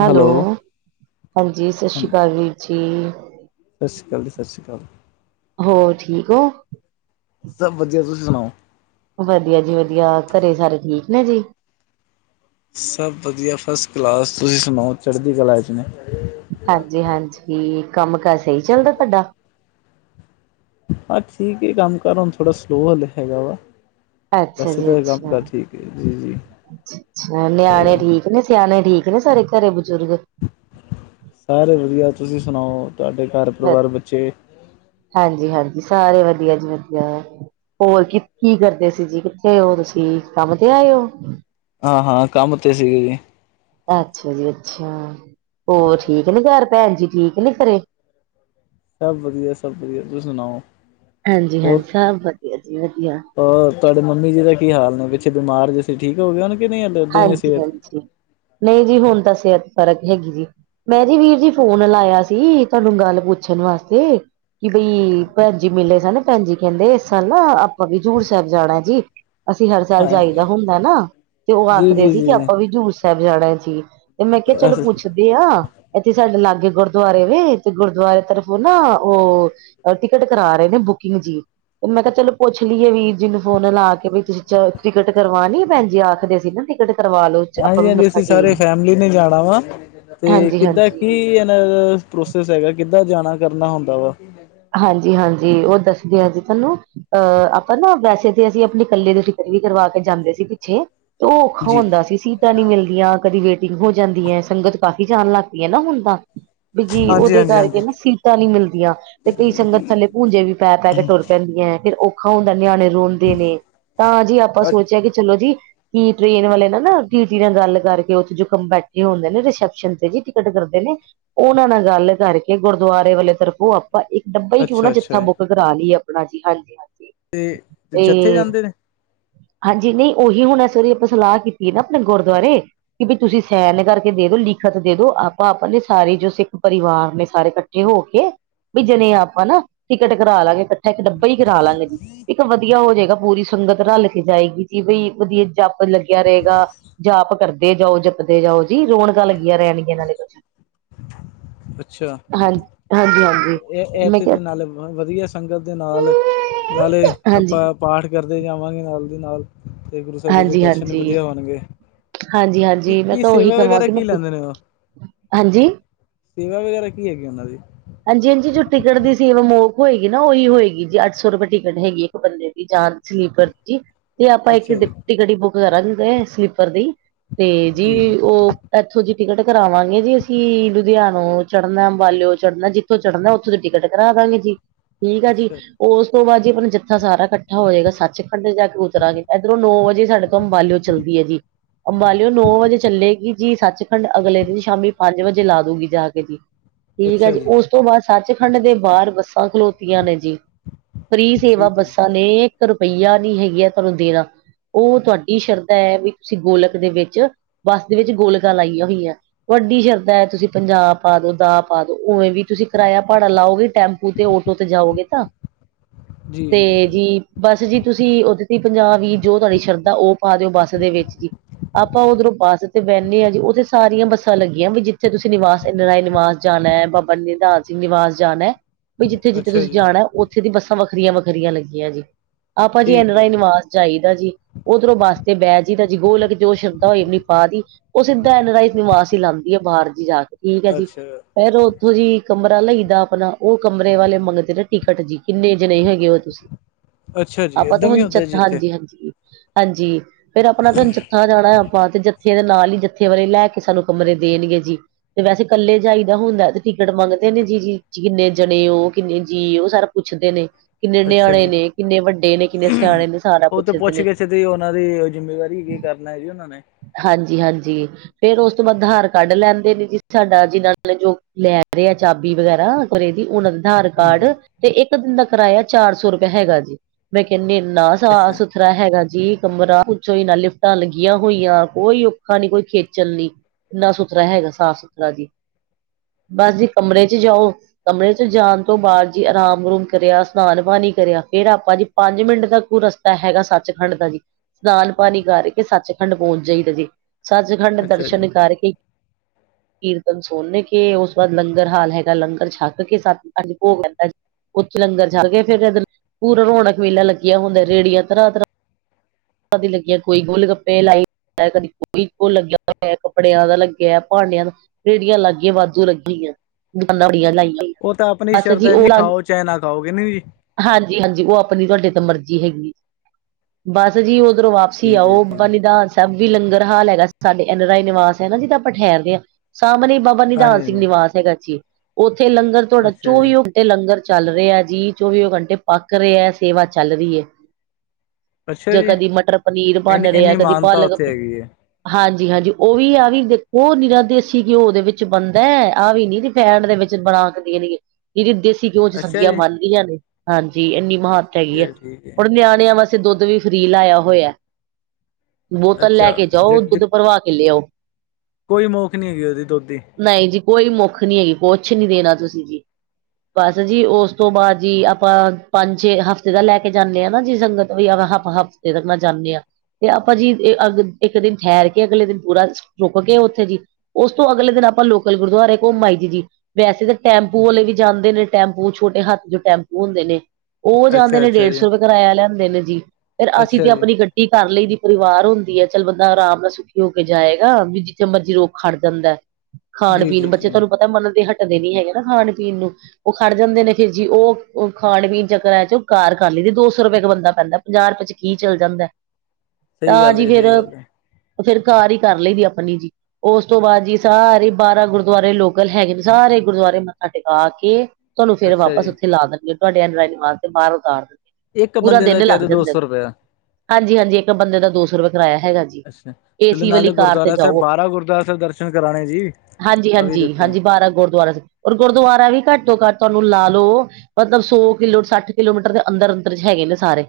Hello, ਹਾਂਜੀ ਸਸ ਰੀ ਕਾਲ ਵੀਰ ਜੀ। ਸਸੀ ਕਾਲ ਜੀ, ਸਸੀ ਕਾਲ। ਹੋਰ ਠੀਕ ਓ। ਸਭ ਵਧੀਆ, ਤੁਸੀਂ ਸਣਾਓ। ਵਧੀਆ ਜੀ ਵਧੀਆ, ਘਰੇ ਸਾਰੇ ਠੀਕ ਨੇ ਜੀ। ਸਭ ਵਧੀਆ ਫਸਟ ਕਲਾਸ, ਤੁਸੀ ਸੁਣਾਓ, ਚੜ੍ਹਦੀ ਕਲਾ ਚ ਨੇ। ਹਾਂਜੀ- ਹਾਂਜੀ, ਕੰਮ ਕਾਰ ਸਈ ਚੱਲਦਾ ਤਾਡਾ। ਆ ਠੀਕ ਏ ਕੰਮ ਕਾਰ, ਹੁਣ ਥੋੜ੍ਹਾ ਸਲੋਅ ਹਲੇ ਹੈਗਾ ਵਾ। ਅੱਛਾ ਵੈਸੇ ਜੀ ਤਾਂ ਕੰਮ ਅੱਛਾ, ਕਾਰ ਠੀਕ ਏ, ਜੀ ਜੀ ਅੱਛਾ ਨਿਆਣੇ ਹੋਰ ਠੀਕ ਨੇ ਸਿਆਣੇ ਠੀਕ ਨੇ, ਸਾਰੇ ਘਰੇ ਬਜ਼ੁਰਗ। ਸਾਰੇ ਵਧੀਆ, ਤੁਸੀਂ ਸਣਾਓ ਤੁਹਾਡੇ ਘਰ ਪਰਿਵਾਰ ਬੱਚੇ ਹਾਂਜੀ-ਹਾਂਜੀ, ਸਾਰੇ ਵਧੀਆ ਜੀ ਵਧੀਆ। ਹੋਰ ਕੀ- ਕੀ ਕਰਦੇ ਸੀ ਜੀ, ਕਿੱਥੇ ਹੋ ਤੁਸੀਂ, ਕੰਮ ਤੇ ਆਏ ਓ। ਹਾਂ- ਹਾਂ, ਕੰਮ ਤੇ ਸੀਗੇ ਜੀ। ਅੱਛਾ ਜੀ ਅੱਛਾ, ਹੋਰ ਠੀਕ ਨੇ ਘਰ ਭੈਣ ਜੀ, ਠੀਕ ਨੀ ਘਰੇ। ਸਭ ਵਧੀਆ- ਸਭ ਵਧੀਆ, ਤੁਸੀਂ ਸੁਣਾਓ ਹਾਂਜੀ ਹੋਰ -ਹਾਂਜੀ, ਸਭ ਵਧੀਆ ਜੀ ਵਧੀਆ। ਹੋਰ ਤੁਆਡੇ ਮੰਮੀ ਜੀ ਦਾ ਕੀ ਹਾਲ ਨੇ, ਪਿੱਛੇ ਬਿਮਾਰ ਜੇ ਸੀ ਠੀਕ ਹੋ ਗਏ ਹੁਣ ਕੇ ਨਈ, ਹਲੇ ਏਦਾ ਈ ਏ ਸਿਹਤ। ਨਈ ਜੀ, ਹੁਣ ਤਾਂ ਸਿਹਤ ਫਰਕ ਹੈਗੀ ਜੀ। ਮੈਂ ਜੀ ਵੀਰ ਜੀ ਫੋਨ ਲਾਇਆ ਸੀ, ਤੁਹਾਨੂੰ ਗੱਲ ਪੁੱਛਣ ਵਾਸਤੇ ਕਿ ਬਈ ਭੈਣ ਜੀ ਮਿਲੇ ਸਨ, ਭੈਣ ਜੀ ਕਹਿੰਦੇ ਸਨ ਆਪਾਂ ਵੀ ਹਜ਼ੂਰ ਸਾਹਿਬ ਜਾਣਾ ਜੀ। ਅਸੀਂ ਹਰ ਸਾਲ ਹਾਂ, ਜਾਈਦਾ ਹੁੰਦਾ ਨਾ, ਤੇ ਉਹ ਜੀ ਆਖਦੇ ਜੀ ਸੀ ਜੀ ਕਿ ਆਪਾਂ ਵੀ ਹਜੂਰ ਸਹਿਬ ਜਾਣਾ ਜੀ। ਤੇ ਮੈਂ ਕਿਹਾ ਚਲੋ ਜੀ। ਪੁੱਛ ਦੇ ਆਂ ਇੱਥੇ ਸਾਡੇ ਲਾਗੇ ਗੁਰਦੁਆਰੇ ਵੇ, ਤੇ ਗੁਰਦੁਆਰੇ ਤਰਫੋਂ ਨਾ ਉਹ ਟਿਕਟ ਕਰਾ ਰਹੇ ਨੇ, ਬੁਕਿੰਗ ਜੀ। ਮੈਂ ਕਿਹਾ ਚਲੋ ਪੁੱਛ ਲਈਏ ਵੀਰ ਜੀ ਨੂੰ ਫੋਨ ਲਾ ਕੇ ਵੀ ਤੁਸੀਂ ਚ ਟਿਕਟ ਕਰਵਾਣੀ ਆ ਭੈਣ ਜੀ ਵਾਸ ਦੇ ਸੀ ਨਾ ਟਿਕਟ ਕਰਵਾ ਲੋ। ਆਪਾਂ ਹਾਂਜੀ- ਵੀ ਹਾਂਜੀ ਮੱਥਾ ਅਸੀਂ ਸਾਰੇ ਟੇਕ ਫੈਮਲੀ ਨੇ ਜਾਣਾ ਵਾ, ਤੇ ਕਿੱਦਾਂ ਹਾਂਜੀ-ਹਾਂਜੀ, ਕੀ ਇਹਨਾ ਪ੍ਰੋਸੈਸ ਹੈਗਾ, ਕਿੱਦਾਂ ਜਾਣਾ ਕਰਨਾ ਹੁੰਦਾ ਵਾ। ਹਾਂਜੀ -ਹਾਂਜੀ ਉਹ ਦੱਸਦੇ ਹਾਂ ਜੀ, ਤੁਹਾਨੂੰ ਅਹ ਆਪਾਂ ਨਾ ਵੈਸੇ ਅਸੀਂ ਆਪਣੇ ਕੱਲੇ ਦੀ ਟਿਕਟ ਵੀ ਕਰਵਾ ਕੇ ਜਾਂਦੇ ਸੀ ਪਿੱਛੇ ਤੇ ਔਖਾ ਜੀ ਹੁੰਦਾ ਸੀ, ਸੀਟਾਂ ਨੀ ਮਿਲਦੀਆਂ, ਕਦੀ ਵੇ ਹੋ ਜਾਂਦੀ ਐ। ਸੰਗਤ ਕਾਫ਼ੀ ਜਾਨ ਲੱਗ ਪਈ ਐ ਨਾ ਹੁਨ ਤਾਂ, ਬੀ ਜੀ ਹਾਂਜੀ ਉਹਦੇ ਹਾਂਜੀ ਕਰਕੇ ਹਾਂਜੀ ਨਾ ਸੀ ਟਾਂ ਨੀ ਮਿਲਦੀਆਂ। ਤੇ ਕਈ ਸੰਗਤ ਥੱਲੇ ਭੂੰਜੇ ਵੀ ਪੈ-ਪੈ ਕੇ ਤੁਰ ਪੈਂਦੀਐ। ਫਿਰ ਔਖਾ ਹੁੰਦਾ ਨਿਆਣੇ ਰੋਂਦੇ ਨੇ, ਤਾਂ ਜੀ ਆਪਾਂ ਅ ਸੋਚਿਆ ਕਿ ਚਲੋ ਜੀ ਕਿ ਟ੍ਰੇਨ ਵਾਲੇ ਨਾ-ਨਾ ਟੀਟੀ ਨਾਲ ਗੱਲ ਕਰਕੇ, ਉੱਥੇ ਜੋ ਕਮ ਬੈਠੇ ਹੁੰਦੇ ਨੇ ਰਿਸੈਪਸ਼ਨ ਤੇ ਜੀ ਟਿਕਟ ਕਰਦੇ ਨੇ ਉਹਨਾਂ ਨਾਲ ਗੱਲ ਕਰਕੇ ਗੁਰਦੁਆਰੇ ਵਾਲੇ ਤਰਫੋਂ ਆਪ ਪਾਂ ਇੱਕ ਡੱਬਾ ਈ ਕਿਉਂ ਨਾ ਅੱਛਾ ਅੱਛਾ ਜਿੱਥਾ ਜੀ ਬੁੱਕ ਕਰਾ ਲਈਏ ਆਪਣਾ ਜੀ ਹਾਂਜੀ-ਹਾਂਜੀ। ਤੇ ਜ ਜਥੇ ਜਾਂਦੇ ਨੇ? ਹਾਂਜੀ, ਨਹੀਂ ਉਹੀ ਹੁਨ ਇਸ ਵਾਰੀ ਆਪਾਂ ਸਲਾਹ ਕੀਤੀ ਐ ਨਾ ਆਪਣੇ ਗੁਰਦੁਆਰੇ ਕਿ ਬੀ ਤੁਸੀਂ ਸੈਨ ਕਰਕੇ ਦੇ ਦੋ, ਲਿਖਤ ਦੇ ਦੋ, ਆਪਾਂ ਆਪਨੇ ਸਾਰੇ ਜੋ ਸਿੱਖ ਪਰਿਵਾਰ ਨੇ ਸਾਰੇ ਇਕੱਠ ਠੇ ਹੋ ਕੇ, ਬੀ ਜਣੇ ਆਪਾਂ ਨਾ, ਟਿਕਟ ਕਰਾਲਾਂਗੇ ਕਠ ਠਾ ਇੱਕ ਡੱਬਾ ਈ ਕਰਾ ਲਾਂਗੇ ਜੀ। ਇੱਕ ਵਧੀਆ ਹੋ ਜਾਏਗਾ ਪੂਰੀ ਸੰਗਤ ਰਲ ਕੇ ਜਾਏਗੀ ਜੀ, ਬਈ ਵਧੀਆ ਜਪ ਲੱਗਿਆ ਰੇਗਾ। ਜਾਪ ਕਰਦੇ ਜਾਓ, ਜਪਦੇ ਜਾਓ ਜੀ ਰੋਣਕਾਂ ਲੱਗੀਆਂ ਰੇਣਗੀਆਂ ਨਾਲੇ ਕੁਛ ਅੱਛਾ। ਹਾਂਜ, ਹਾਂਜੀ ਹਾਂ। ਇ ਇਹ ਇਥੇ ਦੇ ਨਾਲੇ ਵਧੀਆ ਸੰਗਤ ਦੇ ਨਾਲ, ਨਾਲੇ ਹਾਂਜੀ ਹਾਂਜੀ ਆਪਾਂ ਪਾਠ ਕਰਦੇ ਜਾਵਾਂਗੇ ਨਾਲ ਦੀ ਨਾਲ, ਤੇ ਗੁਰੂ ਸਾਹਿਬ ਜੀ ਦੇ ਦਰਸ਼ਨ ਵੀ ਹਾਂਜੀ ਵਧੀਆ ਹੋਨਗੇ। ਹਾਂਜੀ ਹਾਂਜੀ ਮੈਂ ਕੀ-ਕੀ ਤਾਂ ਉਹੀ ਸੇਵਾ ਕਵਾਂ ਵਗੈਰਾ ਕਿ ਮੈਂ ਕੀ ਪੁ- ਲੈਂਦੇ ਨੇ ਉਹ ਹਾਂਜੀ ਸੇਵਾ ਵਗੈਰਾ ਕੀ ਹੈਗੀ ਉਹਨਾਂ ਦੀ? ਹਾਂਜੀ-ਹਾਂਜੀ ਜੋ ਟਿਕਟ ਦੀ ਸੀਮ ਮੌਕ ਹੋਏਗੀ ਨਾ, ਉਹੀ ਹੋਏਗੀ ਜੀ ਅੱਠ ਸੌ ਰੁਪਏ ਟਿਕਟ ਹੈਗੀ। ਬੰਦੇ ਦੀ ਜਾਨ ਸਲੀਕਰ ਜੀ ਤੇ ਆਪਾਂ ਇੱਕ ਅੱਛਾ ਟੀ ਜੀ ਟਿਕਟ ਈ ਬੁੱਕ ਕਰਾਂਗੇ ਸਲੀਪਰ ਦੀ, ਤੇ ਜੀ ਉਹ ਇੱਥੋਂ ਜੀ ਟਿਕਟ ਕਰਾਵਾਂਗੇ ਜੀ ਅਸੀਂ, ਲੁਧਿਆਨੋ ਚੜ੍ਹਨਾ ਅਮਬਾਲਿਓ ਚੜ੍ਹਨਾ ਜਿੱਥੋਂ ਚੜ੍ਹਨਾ ਉੱਥੋਂ ਦੀ ਟਿਕਟ ਕਰਾ ਦਾਂਗੇ ਜੀ, ਠੀਕ ਆ ਜੀ। ਅੱਛਾ ਓਸ ਤੋਂ ਬਾਅਦ ਜੀ ਆਪਨਾ ਜੱਥਾ ਸਾਰਾ ਇਕੱਠਾ ਹੋਏਗਾ ਸੱਚਖੰਡ ਜਾ ਕੇ ਉਤਰਾਂਗੇ, ਇੱਧਰੋਂ ਨੌ ਵਜੇ ਸਾਡ ਅੰਮਬਾਲਿਓ ਚੱਲਦੀ ਐ ਜੀ। ਅੰਮਬਾਲੀਓ ਨੌ ਵਜੇ ਚੱਲੇਗੀ ਜੀ ਸੱਚਖੰਡ ਅਗਲੇ ਦਿਨ ਸ਼ਾਮੀ ਪੰਜ ਵਜੇ ਲਾ ਦੂਗੀ ਜਾ ਕੇ ਜੀ। ਠੀਕ ਆ ਜੀ। ਉਸ ਤੋਂ ਬਾਦ ਸੱਚਖੰਡ ਦੇ ਬਾਰ ਬੱਸਾਂ ਖਲੋਤੀਆਂ ਨੇ ਜੀ। ਫ੍ਰੀ ਸੇਵਾ ਠੀਕ ਬੱਸਾਂ ਹੈ ਨੇ, ਇੱਕ ਰੁਪਈਆ ਨੀ ਹੈਗੀਆ ਤਾਨੂੰ ਦੇਨਾ। ਉਹ ਤੁਹਾਡੀ ਸ਼ਰਧਾ ਐ ਵੀ ਤੁਸੀਂ ਗੋਲਕ ਦੇ ਵਿੱਚ ਬੱਸ ਦੇ ਵਿੱਚ ਗੋਲਕਾਂ ਲਾਈਆਂ ਹੋਈਆਂ। ਤੂਹਾਡੀ ਸ਼ਰਧਾ ਐ ਤੁਸੀਂ ਪੰਜਾਬ ਪਾ ਦੋ ਦਾ ਪਾ ਦੋ। ਉਵੇਂ ਵੀ ਤੁਸੀਂ ਕਿਰਾਇਆ ਭਾੜਾ ਲਾਓਗੇ ਟੈਂਪ ਪੂ ਤੇ ਆਟੋ ਤੇ ਜਾਓਗੇ ਤਾਂ, ਤੇ ਜੀ। ਬੱਸ ਜੀ ਤੁਸੀਂ ਉਦੇ ਤੇ ਈ ਪੰਜਾਹ ਵੀ ਜੋ ਤੁਹਾਡੀ ਸ਼ਰਧਾ ਉਹ ਪਾ ਦਿਓ ਬੱਸ ਦੇ ਵਿੱਚ ਜੀ। ਆਪਾਂ ਉੱਧਰੋਂ ਬੱਸ ਤੇ ਬੈਨੇ ਆਂ ਜੀ, ਉੱਥੇ ਸਾਰੀਆਂ ਬੱਸਾਂ ਲੱਗੀਆਂ ਵੀ ਜਿੱਥੇ ਤੁਸੀਂ ਨਿਵਾਸ ਇੰਨ ਰਾਏ ਨਿਵਾਸ ਜਾਨਾਏ, ਬਾਬਾ ਨਿਧਾਨ ਸਿੰਘ ਨਿਵਾਸ ਜਾਨਾਏ, ਵੀ ਜਿੱਥੇ-ਜਿੱਥੇ ਅੱਛਾ ਤੁਸੀਂ ਜੀ, ਜਾਨਾਏ ਉੱਥੇ ਇੱਥੇ ਦੀ ਬੱਸਾਂ ਵੱਖਰੀਆਂ-ਵੱਖਰੀਆਂ ਲੱਗੀਆਂ ਜੀ। ਆਪਾਂ ਜੀ ਠੀਕ ਹੈ ਏਨਰਾ ਜੀ। ਨਿਵਾਸ ਜਈਦਾ ਜੀ। ਓਧਰੋਂ ਬੱਸ ਤੇ ਬਹਿ ਜਈਦਾ ਜੀ, ਗੋਲੱਕ ਜੋ ਸ਼ਰਧਾ ਹੋਏਨੀ ਪਾ ਦੀ। ਉਹ ਸਿੱਧਾ ਐਨਾਰਾਈ ਨਿਵਾਸ ਈ ਲਾਂਦੀ ਐ। ਬਾਹਰ ਜੀ ਜਾ ਕੇ ਠੀਕ ਐ ਜੀ। ਅੱਛਾ, ਫੇਰ ਉੱਥੋਂ ਜੀ ਕਮਰਾ ਲਈ ਦਾ ਆਪਨਾ, ਉਹ ਕਮਰੇ ਵਾਲੇ ਮੰਗਦੇ ਨੇ ਟਿਕਟ ਜੀ, ਕਿੰਨੇ ਜਨੇ ਹੈਗੇ ਓ ਤੁਸੀਂ। ਅੱਛਾ ਜੀ ਆਪਾਂ ਤੇ ਏਦਾਂ ਵੀ ਹੁਨ ਚ ਹੁੰਦਾ ਜੀ ਇੱਥੇ, ਹਾਂਜੀ-ਹਾਂਜੀ। ਹਾਂਜੀ, ਫੇਰ ਆਪਨਾ ਤੇ ਹੁਨ ਜੱਥਾ ਜਾਣਾ ਆਪਾਂ ਤੇ ਜ ਥੇ ਦੇ ਨਾਲ ਈ ਜੱਥੇ ਵਰੇ ਲੈ ਕੇ ਸਾਨੂੰ ਕਮਰੇ ਦੇਨਗੇ ਜੀ। ਤੇ ਵੈਸੇ ਕੱਲੇ ਜਾਈਦਾ ਹੁੰਦਾ ਤੇ ਟਿਕਟ ਮੰਗਦੇ ਨੇ ਜੀ-ਜੀ। ਜੀ ਕਿੰਨੇ ਜਨੇ ਓ, ਕਿੰਨੇ ਜੀ ਓ ਸਾਰਾ ਪੁੱਛਦੇ ਨੇ। ਕਿੰਨੇ ਅੱਛਾ ਨਿਆਨੇ ਜੀ। ਨੇ, ਕਿੰਨੇ ਵੱਡੇ ਨੇ, ਕਿੰਨੇ ਸਿਆਣੇ ਨੇ ਸਾਰਾ ਉਹ ਤੇ ਪੁੱਛਦੇ ਪੁੱਛ ਨੇ। ਲੈ ਜੀ ਉਹਨਾਂ ਨੇ ਹਾਂਜੀ-ਹਾਂਜੀ ਫੇਰ ਉਸ ਤੋਂ ਬਾਦ ਧਾਰ ਕਾਰਡ ਲੈਂਦੇ ਨੇ ਜੀ ਸਾਡਾ ਜਿਨਾਂ ਲਬ ਜੋ ਲੈ ਰੇ ਆ ਚਾਬੀ ਵਗੈਰਾ ਕਮਰੇ ਦੀ, ਉਹਨਾਂ ਦਾ ਆਧਾਰ ਹੂੰ, ਕਾਰਡ ਹੂੰ ਤੇ ਇੱਕ ਦਿਨ ਦਾ ਕਿਰਾਇਆ ਚਾਰ ਸੌ ਰੁਪਇਆ ਹੈਗਾ ਜੇ। ਮੈਂ ਕੇਨੀ ਆ ਇਨਾ ਅੱਛਾ। ਸਾਫ਼-ਸੁਥ ਖਰਾ ਹੈਗਾ ਜੀ, ਕਮਰਾ ਪੁਛੋ ਈ ਨਾ ਲਿਫਟਾਂ ਲੱਗੀਆਂ ਹੋਈਆਂ, ਕੋਈ ਔਖਾ ਨੀ ਕੋਈ ਖੇਚਲ ਨੀ। ਇੰਨਾ ਸੁਥਰਾ ਹੈਗਾ ਸਾਫ਼ ਸੁਥਰਾ ਜੀ। ਬਸ ਜੀ, ਕਮਰੇ ਚ ਜਾਓ। ਕਮਰੇ ਚ ਜਾਣ ਤੋਂ ਬਾਅਦ ਜੀ, ਆਰਾਮ ਆਰੂਮ ਕਰਿਆ, ਸਨਾਨ ਪਾਣੀ ਕਰਿਆ ਫੇਰ ਆਪਾਂ ਜੀ। ਪੰਜ ਮਿੰਟ ਤੱਕ, ਉਹ ਰਸਤਾ ਹੈਗਾ ਸੱਚਖੰਡ ਦਾ ਜੀ। ਦਾਲ ਪਾਣੀ ਕਰਕੇ, ਸੱਚਖੰਡ ਪਹੁੰਚ ਜਾਈਦਾ ਜੀ। ਸੱੱਚਖੰਡ ਅੱਛਾ ਜੀ, ਦਰਸ਼ਨ ਕਰਕੇ, ਕੀਰਤਨ ਸੁਣ ਸੁਨ ਕੇ ਉਸ ਤੋਂ ਬਾਅਦ ਲੰਗਰ ਹਾਲ ਹੈਗਾ, ਲੰਗਰ ਛੱਕ ਕੇ ਸੱਤ ਕੁ ਅਠ ਭੋਗ ਪੈਂਦਾ। ਉੱਥੇ ਲੰਗਰ ਛੱਕ ਕੇ, ਫਿਰ ਇੱਧਰ ਪੂੂਰਾ ਰੌਣਕ ਮੇਲਾ ਲੱਗਿਆ ਹੁੰਦਾ, ਰੇੜੀਆਂ ਤੇ ਰਾਤ- ਰਾਤ। ਤਰਾਂ ਦੀ ਲੱਗੀਆਂ, ਕੋਈ ਗੋਲ- ਗੱਪੇ ਲਾਈ। ਕਦੀ ਕੋਈ ਕੋ ਲੱਗਿਆ ਹੋਇਆ, ਕੱਪੜਿਆਂ ਦਾ ਲੱਗਿਆ, ਭਾਂਡਿਆਂ ਦਾ। ਰੇੜੀਆਂ ਲੱਗ ਗਈਆਂ, ਵਾਧੂ ਲੱਗ ਗਈਆਂ, ਦੁਕਾਨਾਂ ਬੜੀਆਂ ਲਾਈਆਂ। ਉਹ ਤਾਂ ਆਪਣੀ ਬਸ ਸ਼ਰਧਾ ਹੈ ਉਹ ਜੀ, ਖਾਓ ਚਾਹੇ ਨਾ ਖਾਓ, ਕੇ ਨਹੀਂ ਜੀ। ਹਾਂਜੀ- ਹਾਂਜੀ, ਉਹ ਆਪਣੀ ਤੁਹਾਡੇ ਤਾਂ ਮਰਜ਼ੀ ਹੈਗੀ, ਬਸ ਜੀ ਉਧਰੋਂ ਤੁਸੀਂ ਠੀਕ ਹੈ ਆਓ, ਜੀ। ਬਾਬਾ ਨਿਧਾਨ ਸਿੰਘ ਸਭ ਵੀ ਲੰਗਰ ਹਾਲ ਹੈਗਾ, ਸਾਡੇ ਐਨ- ਆਰ -ਆਈ, ਨਿਵਾਸ ਹੈ ਨਾ ਜਿੱਥੇ ਆਪਾਂ ਠਹਿਰਦੇ ਆ, ਸਾਹਮਣੇ ਬਾ ਬਾਬਾ ਨਿਧਾਨ ਹਾਂਜੀ, ਸਿੰਘ ਹਾਂਜੀ ਨਿਵਾਸ ਹੈਗਾ ਜੀ, ਉੱਥੇ ਲੰਗਰ ਤੁਹਾਡਾ ਅੱਛਾ ਜੀ, ਚੌਵੀ ਲੰਗਰ ਚੱਲ ਰਿਹਾ ਆ ਜੀ, ਚੌਵੀ ਘੰਟੇ ਪੱਕ ਰਿਹਾ ਹੈ, ਸੇਵਾ ਚੱਲ ਰਹੀ ਹੈ। ਅੱਛਾ ਜਾ ਜੀ ਕਦੀ ਮਟਰ ਪਨੀਰ ਬਣ ਇੰਨੀ ਰਿਹਾ ਹੈ, ਇੰਨੀ ਕਦੀ ਮਾਨਤਾ ਪਾਲਕ ਉੱਥੇ ਹੈਗੀ ਹੈ। ਹਾਂਜੀ -ਹਾਂਜੀ, ਉਹ ਵੀ ਆਹ ਵੀ ਦੇਖੋ ਨਿਰਾ ਦੇਸੀ ਘਿਓ ਦੇ ਵਿੱਚ ਬਣਦਾ ਹੈ। ਆਹ ਵੀ ਨੀ ਫੈੰਡ ਦੇ ਵਿੱਚ ਬਣਾ ਕੇ ਦੇਣਗੇ। ਨਿਰੀ ਦੇਸੀ ਘਿਉ ਚ ਅੱਛਾ ਸਬਜ਼ੀਆਂ ਜੀ, ਬਨ ਰਹੀਆਂ ਨੇ, ਹਾਂਜੀ ਇੰਨੀ ਮਹਾਨਤ ਠੀਕ ਹੈਗੀ ਹੈ। ਠੀਕ ਹੈ ਹੁਣ ਨਿਆਣਿਆਂ ਵਾਸਤੇ ਇੱਥੇ, ਦੁੱਧ ਵੀ ਫਰੀ ਲਾਇਆ ਹੋਇਆ। ਬੋਤਲ ਲੈ ਅੱਛਾ ਕੇ ਜ ਜਾਓ, ਜ ਦੁੱਧ ਭਰਵਾ ਕੇ ਲਿਆਓ। ਕੋਈ ਮੌਖ ਨਹੀਂ ਹੈਗੀ, ਉਹਦੀ ਦੁੱਧ ਦੀ। ਨਹੀਂ ਜੀ, ਕੋਈ ਮੁੱਖ ਨੀ ਹੈਗੀ, ਕੁੱਛ ਨੀ ਦੇਣਾ ਤੁਸੀਂ ਜੀ। ਬਸ ਜੀ, ਉਸ ਤੋਂ ਬਾਅਦ ਜੀ ਆਪਾਂ ਪੰਜ ਛੇ ਹਫ਼ਤੇ ਦਾ ਲੈ ਕੇ ਜਾਂਦੇ ਹਾਂ ਨਾ ਜੀ ਸੰਗਤ ਵੀ। ਹਫ਼ਤੇ, ਤੱਕ ਮੈ ਜਾਂਦੀ ਹਾਂ। ਤੇ ਆਪਾਂ ਜੀ ਅ ਇੱਕ ਦਿਨ ਠਹਿਰ ਕੇ, ਅਗਲੇ ਦਿਨ ਪੂਰਾ ਰੁੱਕ ਕੇ ਉੱਥੇ ਜੀ। ਉਸ ਤੋਂ ਅਗਲੇ ਦਿਨ, ਆਪਾਂ ਲੋਕਲ ਗੁਰਦੁਆਰੇ ਘੁੰਮ ਆਏ ਜੀ। ਵੈਸੇ ਤਾਂ ਟੈਂਪੂ ਵਾਲੇ ਵੀ ਜਾਂਦੇ ਨੇ, ਟੈਂਪੂ ਛੋਟੇ ਹਾਥੀ ਜੋ ਟੈਂਪੂ ਹੁੰਦੇ ਨੇ। ਉਹ ਜਾਂਦੇ ਅੱਛਾ, ਨੇ, ਅੱਛਾ ਡੇਢ ਜੀ, ਸੌ ਰੁਪਏ ਕਿਰਾਇਆ ਲੈਂਦੇ ਨੇ ਜੀ। ਫਿਰ ਅਸੀਂ ਅੱਛਾ ਤੇ ਜੀ, ਆਪਣੀ ਗੱਡੀ ਕਰ ਲਈ ਦੀ ਪਰਿਵਾਰ ਹੁੰਦੀ ਹੈ, ਚੱਲ ਬੰਦਾ ਆਰਾਮ ਨਾਲ ਸੁਖੀ ਹੋ ਕੇ ਜਾਏਗਾ, ਵੀ ਜਿੱਥੇ ਮਰਜ਼ੀ ਰੋੱਖ ਖੜ ਜਾਂਦਾ। ਖਾਣ- ਜੀ, ਪੀਣ ਜੀ, ਬੱਚੇ ਜੀ ਤੁਹਾਨੂੰ ਪਤਾ ਮੰਨਦੇ ਹਟਦੇ ਨਹੀਂ ਹੈਗੇ, ਖਾਣ- ਪੀਣ ਨੂ ਉਹ ਖੜ ਜਾਂਦੇ ਨੇ ਫਿਰ ਜੀ, ਉਹ ਖਾਣ- ਪੀਣ ਚੱਕਰਾਂ ਚ, ਕਾਰ ਕਰ ਲਈ ਦੋ ਸੌ ਰੁਪਏ ਇੱਕ ਬੰਦਾ ਪੈਂਦਾ। ਪੰਜਾਹ ਰੁਪਏ ਚ ਕੀ ਚਲੇ ਜਾਂਦਾ, ਸਹੀ ਤਾਂ ਗੱਲ ਜੀ ਹੈ, ਫਿਰ ਸਹੀ ਗੱਲ ਹੈ, ਫਿਰ ਕਾਰ ਹੀ ਕਰ ਲਈ ਦੀ, ਆਪਣੀ ਜੀ। ਉਸ ਤੋਂ ਬਾਅਦ ਜੀ, ਸਾਰੇ ਬਾਰਾਂ ਗੁਰਦੁਆਰੇ ਲੋਕਲ ਹੈਗੇ ਨੇ ਸਾਰੇ ਗੁਰਦੁਆਰੇ ਮੱਥਾ ਟਿਕਾ ਕੇ। ਤੁਹਾਨੂੰ ਫੇਰ ਅੱਛਾ ਜੀ। ਵਾਪਸ ਉਥੇ ਲਾ ਦੇਣਗੇ, ਤੁਹਾਡੇ ਐਨ - ਆਰ-ਆਈ ਨਿਵਾਸ ਦੇ ਬਾਹਰ ਉਤਾਰ ਦੇਣਗੇ। ਇੱਕ ਪੂਰਾ ਬੰਦੇ ਦਾ ਦਿਨ ਕਹਿ ਲੱਗ ਦੋ, ਦੋ ਜਾਂਦਾ ਸੌ ਰੁਪਇਆ। ਹਾਂਜੀ -ਹਾਂਜੀ, ਇੱਕ ਬੰਦੇ ਦਾ ਦੋ ਸੌ ਰੁਪਇਆ ਕਿਰਾਇਆ ਹੈਗਾ ਜੀ। ਅੱਛਾ ਚਲੋ ਏਸੀ ਵਾਲੀ ਨਾਲੇ, ਕਾਰ ਤੇ ਗੁਰਦੁਆਰਾ ਸਾਹਿਬ ਜਾਓ ਬਾਰਾਂ ਗੁਰਦੁਆਰਾ ਸਾਹਿਬ ਦਰਸ਼ਨ ਕਰਾਣੇ ਜੀ। ਹਾਂਜੀ ਆ ਵੀ -ਹਾਂਜੀ, ਦੇਖੋ ਹਾਂਜੀ ਬਾਰਾਂ ਗੁਰਦੁਆਰਾ ਸਾਹਿਬ, ਔਰ ਗੁਰਦੁਆਰਾ ਵੀ ਘੱਟ ਤੋਂ ਘੱਟ ਤੁਹਾਨੂੰ ਲਾ ਲਓ ਮਤਲਬ ਸੌ ਕਿਲੋ, ਸੱਠ ਕਿਲੋਮੀਟਰ ਦੇ ਅੰਦਰ -ਅੰਦਰ ਚ, ਹੈਗੇ ਨੇ ਸਾਰੇ।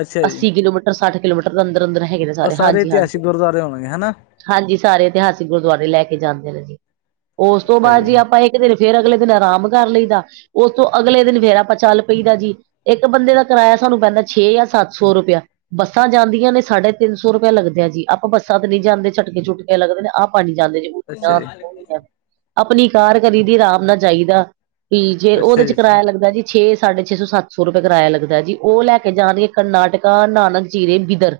ਅੱਛਾ ਜੀ ਅੱਸੀ ਕਿਲੋਮੀਟਰ, ਸੱਠ ਕਿਲੋਮੀਟਰ ਦੇ ਅੰਦਰ- ਅੰਦਰ ਹੈਗੇ ਨੇ ਉਹ ਸਾਰੇ ਹਾਂਜੀ- ਹਾਂਜੀ। ਇਤਿਹਾਸਿਕ ਗੁਰਦੁਆਰੇ ਹੋਣਗੇ ਹਨਾ ਹਾਂਜੀ, ਸਾਰੇ ਇਤਿਹਾਸਿਕ ਗੁਰਦੁਆਰੇ ਲੈ ਕੇ ਜਾਂਦੇ ਨੇ ਜੀ, ਉਸ ਤੋਂ ਬਾਅਦ ਜੀ ਆਪਾਂ ਇੱਕ ਫੇਰ, ਅਗਲੇ ਦਿਨ ਆਰਾਮ ਕਰ ਲਈਦਾ। ਉਸ ਤੋਂ ਅਗਲੇ ਦਿਨ ਫੇਰਾ ਆਪਾਂ ਚੱਲ ਪਈਦਾ ਜੀ, ਇੱਕ ਬੰਦੇ ਦਾ ਕਿਰਾਇਆ ਸਾਨੂੰ ਪੈਂਦਾ ਛੇ ਜਾ ਸੱਤ ਸੌ ਰੁਪਇਆ। ਬੱਸਾਂ ਜਾਂਦੀਆਂ ਨੇ, ਸਾਢੇ ਤਿੰਨ ਸੌ ਰੁਪਇਆ ਲੱਗਦਾ ਆ ਜੀ, ਆਪਾਂ ਬੱਸਾਂ ਤੇ ਨੀ ਜਾਂਦੇ ਝਟਕੇ -ਝੁਟਕੇ ਲੱਗਦੇ ਨੇ, ਆਪਾਂ ਨਹੀਂ ਜਾਂਦੇ ਜੀ ਅੱਛਾ ਜੀ। ਆਪਣੀ ਕਾਰ ਕਰੀ ਦੀ ਆਰਾਮ ਨਾਲ ਜਾਹੀਦਾ ਵੀ ਜੇ ਅੱਛਾ ਉਹਦੇ ਚ ਜੀ ਅੱਛਾ ਕਿਰਾਇਆ ਲੱਗਦਾ ਜੀ ਛੇ ਸਾਢੇ ਛੇ ਸੌ ਸੱਤ ਸੌ ਰੁਪਏ ਕਿਰਾਇਆ ਲਗਦਾ ਜੀ ਉਹ ਲੈ ਜਾਨੇ ਕਰਨਾਟਕਾ ਨਾਨਕ ਜੀਰੇ ਬਿਦਰ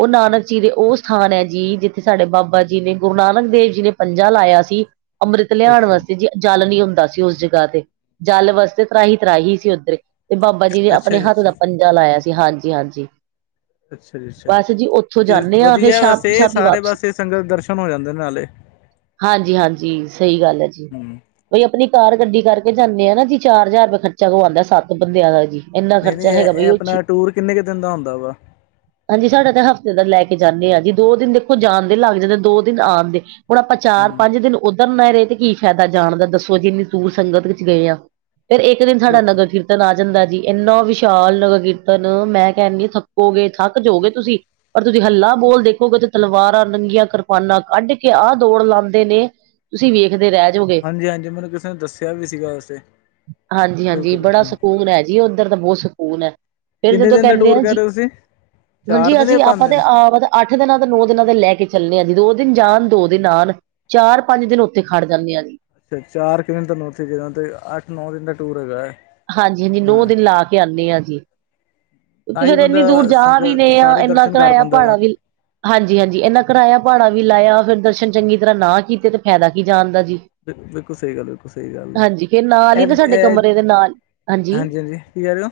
ਉਹ ਨਾਨਕ ਜੀ ਦੇ ਉਹ ਸਥਾਨ ਹੈ ਜੀ ਜਿੱਥੇ ਸਾਡੇ ਬਾਬਾ ਜੀ ਨੇ ਗੁਰੂ ਨਾਨਕ ਦੇਵ ਜੀ ਨੇ ਪੰਜਾ ਲਾਇਆ ਸੀ ਅੰਮ੍ਰਿਤ ਲਿਆਉਣ ਅੱਛਾ ਵਾਸਤੇ ਜੀ ਜਲ ਨੀ ਹੁੰਦਾ ਸੀ ਉਸ ਜਗ੍ਹਾ ਤੇ ਜਲ ਵਾਸਤੇ ਤਰਾਹੀ ਤਰਾਹੀ ਸੀ ਉੱਧਰੇ ਤੇ ਬਾਬਾ ਜੀ ਨੇ ਅੱਛਾ ਆਪਣੇ ਹੱਥ ਦਾ ਅੱਛਾ ਪੰਜਾ ਲਾਇਆ ਸੀ ਹਾਂਜੀ ਹਾਂਜੀ। ਅੱਛਾ ਜੀ ਅੱਛਾ ਬਸ ਜੀ ਉੱਥੋਂ ਤੇ ਜਾਂਦੇ ਹਾਂ ਫਿਰ ਵਧੀਆ ਸ਼ਾਮ ਬਸੇ ਸ਼ਾਮੀ ਸਾਰੇ ਵਾਪਸੀ ਬਸੇ ਸੰਗਤ ਦਰਸ਼ਨ ਹੋ ਜਾਂਦੇ ਨਾਲੇ ਹਾਂਜੀ ਹਾਂਜੀ ਸਹੀ ਗੱਲ ਹੈ ਜੀ। ਹਮ ਬਈ ਆਪਣੀ ਕਾਰ ਗੱਡੀ ਕਰਕੇ ਜਾਂਦੇ ਆ ਨਾ ਜੀ ਚਾਰ ਹਜ਼ਾਰ ਰੁਪਏ ਖਰਚਾ ਕਵਾਉਂਦਾ ਸੱਤ ਬੰਦਿਆਂ ਦਾ ਜੀ। ਇੰਨਾ ਨਹੀਂ ਨਹੀਂ ਖਰਚਾ ਹੈਗਾ ਇਹ ਬਾਈ ਚੀ ਆਪਣਾ ਟੂਰ ਕਿੰਨੇ ਕੁ ਦਿਨ ਦਾ ਹੁੰਦਾ ਵਾ ਹਾਂਜੀ ਸਾਡਾ ਤਾਂ ਹਫ਼ਤੇ ਦਾ ਲੈ ਕੇ ਜਾਂਦੇ ਹਾਂ ਜੀ ਦੋ ਦਿਨ ਦੇਖੋ ਜਾਣਦੇ ਲੱਗ ਜਾਂਦੇ ਦੋ ਦਿਨ ਆਉਣ ਦੇ ਹੁਣ ਆਪਾਂ ਚਾਰ ਹਮ ਪੰਜ ਦਿਨ ਉੱਧਰ ਨਾ ਰਹੇ ਤੇ ਕੀ ਫਾਇਦਾ ਜਾਣਦਾ ਦੱਸੋ ਜੇ ਇੰਨੀ ਦੂਰ ਸੰਗਤ ਵਿੱਚ ਗਏ ਆ ਫਿਰ ਇੱਕ ਦਿਨ ਸਾਡਾ ਨਗਰ ਕੀਰਤਨ ਆ ਜਾਂਦਾ ਜੀ ਇੰਨਾ ਵਿਸ਼ਾਲ ਨਗਰ ਕੀਰਤਨ ਨ ਮੈਂ ਕਹਿਣ ਦੇ ਥੱਕੋਗੇ ਥੱਕ ਜਾਓਗੇ ਤੁਸੀਂ ਪਰ ਤੁਸੀਂ ਹੱਲਾ ਬੋਲ ਦੇਖੋਗੇ ਤੇ ਤਲਵਾਰਾਂ ਨੰਗੀਆਂ ਕਰਪਾਨਾਂ ਕੱਢ ਕੇ ਆਹ ਦੌੜ ਲਾਉਂਦੇ ਨੇ ਤੁਸੀਂ ਵੇਖਦੇ ਰਹਿ ਹਾਂਜੀ ਹਾਂਜੀ ਮੈਨੂੰ ਕਿਸੇ ਨੇ ਦੱਸਿਆ ਵੀ ਸੀਗਾ ਵੈਸੇ ਹਾਂਜੀ ਹਾਂਜੀ ਬਿਲਕੁਲ ਬੜਾ ਬਿਲਕੁਲ ਸਕੂਨ ਹੈ ਜੀ। ਜੀ ਉੱਧਰ ਦਾ ਬਹੁਤ ਸਕੂਨ ਹੈ। ਫਿਰ ਕਿੰਨੇ ਜਦੋਂ ਦਿਨ ਦਾ ਕਹਿੰਦੇ ਟੂਰ ਆਂ ਕਹਿ ਜੀ ਰਹੇ ਹੋ ਤੁਸੀਂ ਹੁਣਜੀ ਚਾਰ ਦਿਨ ਜਾਂ ਅਸੀਂ ਪੰਜ ਆਪਾਂ ਤੇ ਦਿਨ ਆਪਦਾ ਅੱਠ ਦਿਨਾਂ ਦਾ ਨੌ ਦਿਨਾਂ ਦੇ ਲੈ ਕੇ ਚੱਲਣੇ ਹਾਂ ਜੀ ਦੋ ਦਿਨ ਜਾਣ ਦੋ ਦਿਨ ਆਉਣ ਚਾਰ ਪੰਜ ਦਿਨ ਉੱਥੇ ਖੜ ਜਾਂਦੇ ਆ ਜੀ ਅੱਛਾ ਚਾਰ ਕੁ ਦਿਨ ਤੁਹਾਨੂੰ ਉੱਥੇ ਜਾ ਤੇ ਅੱਠ ਨੌ ਦਿਨ ਦਾ ਟੂਰ ਹੈਗਾ ਹੈ। ਹਾਂਜੀ ਹਾਂਜੀ ਨੌ ਹਾਂ ਦਿਨ ਲਾ ਕੇ ਆਉਂਦੇ ਹਾਂ ਜੀ ਕਿਉਂਕਿ ਤਾਂ ਹੀ ਫੇਰ ਬੰਦਾ ਇੰਨੀ ਦੂਰ ਜਾ ਵੀ ਨੇ ਸੰਗਤ ਆ ਸਾਰੇ ਇੰਨਾ ਦਰਸ਼ਨ ਕਰ ਕਰਾਇਆ ਪਾਉਂਦਾ ਵਾ ਭਾੜਾ ਵੀ ਹਾਂਜੀ ਹਾਂਜੀ ਇਹਨਾ ਕਰਾਇਆ ਭਾੜਾ ਵੀ ਲਾਇਆ ਫਿਰ ਦਰਸ਼ਨ ਚੰਗੀ ਤਰ੍ਹਾਂ ਨਾ ਕੀਤੇ ਤੇ ਫਾਇਦਾ ਕੀ ਜਾਣ ਦਾ ਜੀ, ਬਿਲਕੁਲ ਸਹੀ ਗੱਲ ਬਿਲਕੁਲ ਸਹੀ ਗੱਲ ਹਾਂਜੀ ਹੈ ਫੇਰ ਨਾਲ ਹੀ ਤੇ ਇਹ ਸਾਡੇ ਇਹ ਕਮਰੇ ਦੇ ਨਾਲ ਹਾਂਜੀ ਕੀ ਕਹਿ ਰਹੇ ਹੋ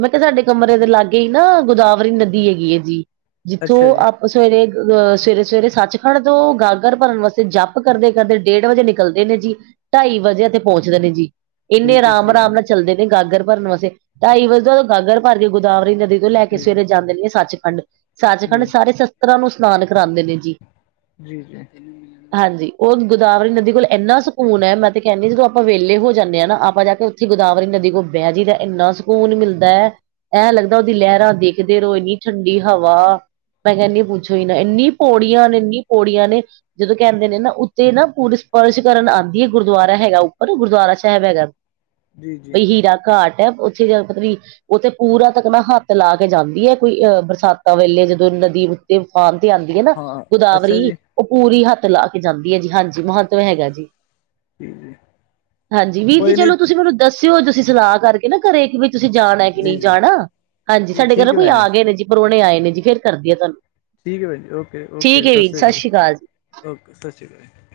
ਮੈਂ ਕਿਹਾ ਸਾਡੇ ਕਮਰੇ ਦੇ ਲਾਗੇ ਹੀ ਨਾ ਗੋਦਾਵਰੀ ਨਦੀ ਹੈਗੀ ਹੈ ਜੀ, ਜਿੱਥੋਂ ਅੱਛਾ ਜੀ ਆਪ ਸਵੇਰੇ ਅਹ ਸਵੇਰੇ ਸਵੇਰੇ ਸੱਚਖੰਡ ਤੋਂ ਗਾਗਰ ਭਰਨ ਵਾਸਤੇ ਜੱਪ ਕਰਦੇ ਕਰਦੇ ਡੇਢ ਵਜੇ ਨਿਕਲ ਚੱਲਦੇ ਨੇ ਜੀ ਢਾਈ ਵਜੇ ਤੇ ਪਹੁੰਚਦੇ ਨੇ ਜੀ ਇੰਨੇ ਠੀਕ ਹੈ ਆਰਾਮ ਠੀਕ ਆਰਾਮ ਹੈ ਨਾਲ ਚੱਲਦੇ ਨੇ ਗਾਗਰ ਭਰਨ ਵਾਸਤੇ ਢਾਈ ਵਜੇ ਗਾਗਰ ਭਰਕੇ ਗੋਦਾਵਰੀ ਨਦੀ ਤੋਂ ਲੈ ਕੇ ਜੀ ਸਵੇਰੇ ਜਾਂਦੇ ਨੇ ਸੱਚਖੰਡ ਸੱਚਖੰਡ ਜੀ ਸਾਰੇ ਸ਼ਸਤਰਾਂ ਨੂੰ ਇਸ਼ਨਾਨ ਕਰਾਉਂਦੇ ਨੇ ਜੀ, [inaudible] ਹਾਂਜੀ ਉਹ ਗੋਦਾਵਰੀ ਨਦੀ ਕੋਲ ਇੰਨਾ ਸਕੂਨ ਹੈ। ਮੈਂ ਤੇ ਕਹਿੰਦੀ ਜਦੋਂ ਆਪਾਂ ਵੇਲੇ ਹੋ ਜਾਂਦੇ ਹਾਂ ਨਾ ਆਪਾਂ ਜਾ ਕੇ ਗੋਦਾਵਰੀ ਨਦੀ ਕੋਲ ਬਹਿ ਜੀਦਾ ਇੰਨਾ ਸਕੂਨ ਮਿਲਦਾ ਹੈ ਐ ਲੱਗਦਾ ਉਹਦੀ ਲਹਿਰਾਂ ਦੇਖਦੇ ਰਹੋ, ਏਨੀ ਠੰਡੀ ਹਵਾ। ਮੈਂ ਕਹਿੰਦੀ ਆ, ਪੁੱਛੋ ਹੀ ਨਾ, ਇੰਨੀ ਪੌੜੀਆਂ ਨੇ, ਇੰਨੀ ਪੌੜੀਆਂ ਨੇ! ਜਦੋਂ ਕਹਿੰਦੇ ਨੇ ਨਾ ਉੱਤੇ ਨਾ ਪੂਰੇ ਸਪਰਸ਼ ਕਰਨ ਆਂਦੀ ਐ ਗੁਰਦੁਆਰਾ ਹੈਗਾ ਉੱਪਰ, ਗੁਰਦੁਆਰਾ ਸਾਹਿਬ ਹੈਗਾ। ਜੀ ਜੀ ਬਈ ਹੀਰਾ ਘਾਟ ਹੈ, ਉੱਥੇ ਜਾਕੇ ਪਤਾ ਨੀ ਉੱਥੇ ਪੂਰਾ ਤੱਕ ਨਾ ਹੱਥ ਲਾ ਕੇ ਜਾਂਦੀ ਹੈ ਕੋਈ ਅਹ ਬਰਸਾਤਾਂ ਵੇਲੇ ਜਦੋਂ ਨਦੀ ਤੇ ਤੂਫਾਨ ਤੇ ਆਂਦੀ ਹੈ ਨਾ ਹਾਂ ਅੱਛਾ ਗੋਦਾਵਰੀ, ਜੀ ਉਹ ਪੂਰੀ ਹੱਥ ਲਾ ਕੇ ਜਾਂਦੀ ਹੈ ਜੀ, ਹਾਂਜੀ ਮੋਹ ਤੇ ਹੈਗਾ ਜੀ, ਜੀ ਜੀ ਹਾਂਜੀ ਵੀਰ ਜੀ ਕੋਈ ਨਹੀਂ ਚਲੋ ਤੁਸੀਂ ਮੈਨੂੰ ਦੱਸਿਓ ਤੁਸੀਂ ਸਲਾਹ ਕਰਕੇ ਨਾ ਘਰੇ ਕਿ ਬਈ ਤੁਸੀਂ ਜਾਣਾ। ਹੈ ਜੀ ਨਹੀਂ ਜੀ ਜਾਣਾ, ਹਾਂਜੀ ਜੀ ਸਾਡੇ ਘਰ ਨਾ ਠੀਕ ਹੈ ਕੋਈ ਭੈਣ ਆ ਗਏ ਨੇ ਜੀ ਪ੍ਰੋਨੇ ਆਏ ਨੇ ਜੀ ਫੇਰ ਕਰਦੀ ਆ ਤੁਹਾਨੂੰ। ਠੀਕ ਹੈ ਭੈਣ ਜੀ, ਓਕੇ-ਓਕੇ, ਠੀਕ ਹੈ ਸਤਿ ਵੀਰ ਸ਼੍ਰੀ ਅਕਾਲ ਜੀ ਓਕੇ ਸਤਿ ਸ਼੍ਰੀ ਅਕਾਲ ਜੀ।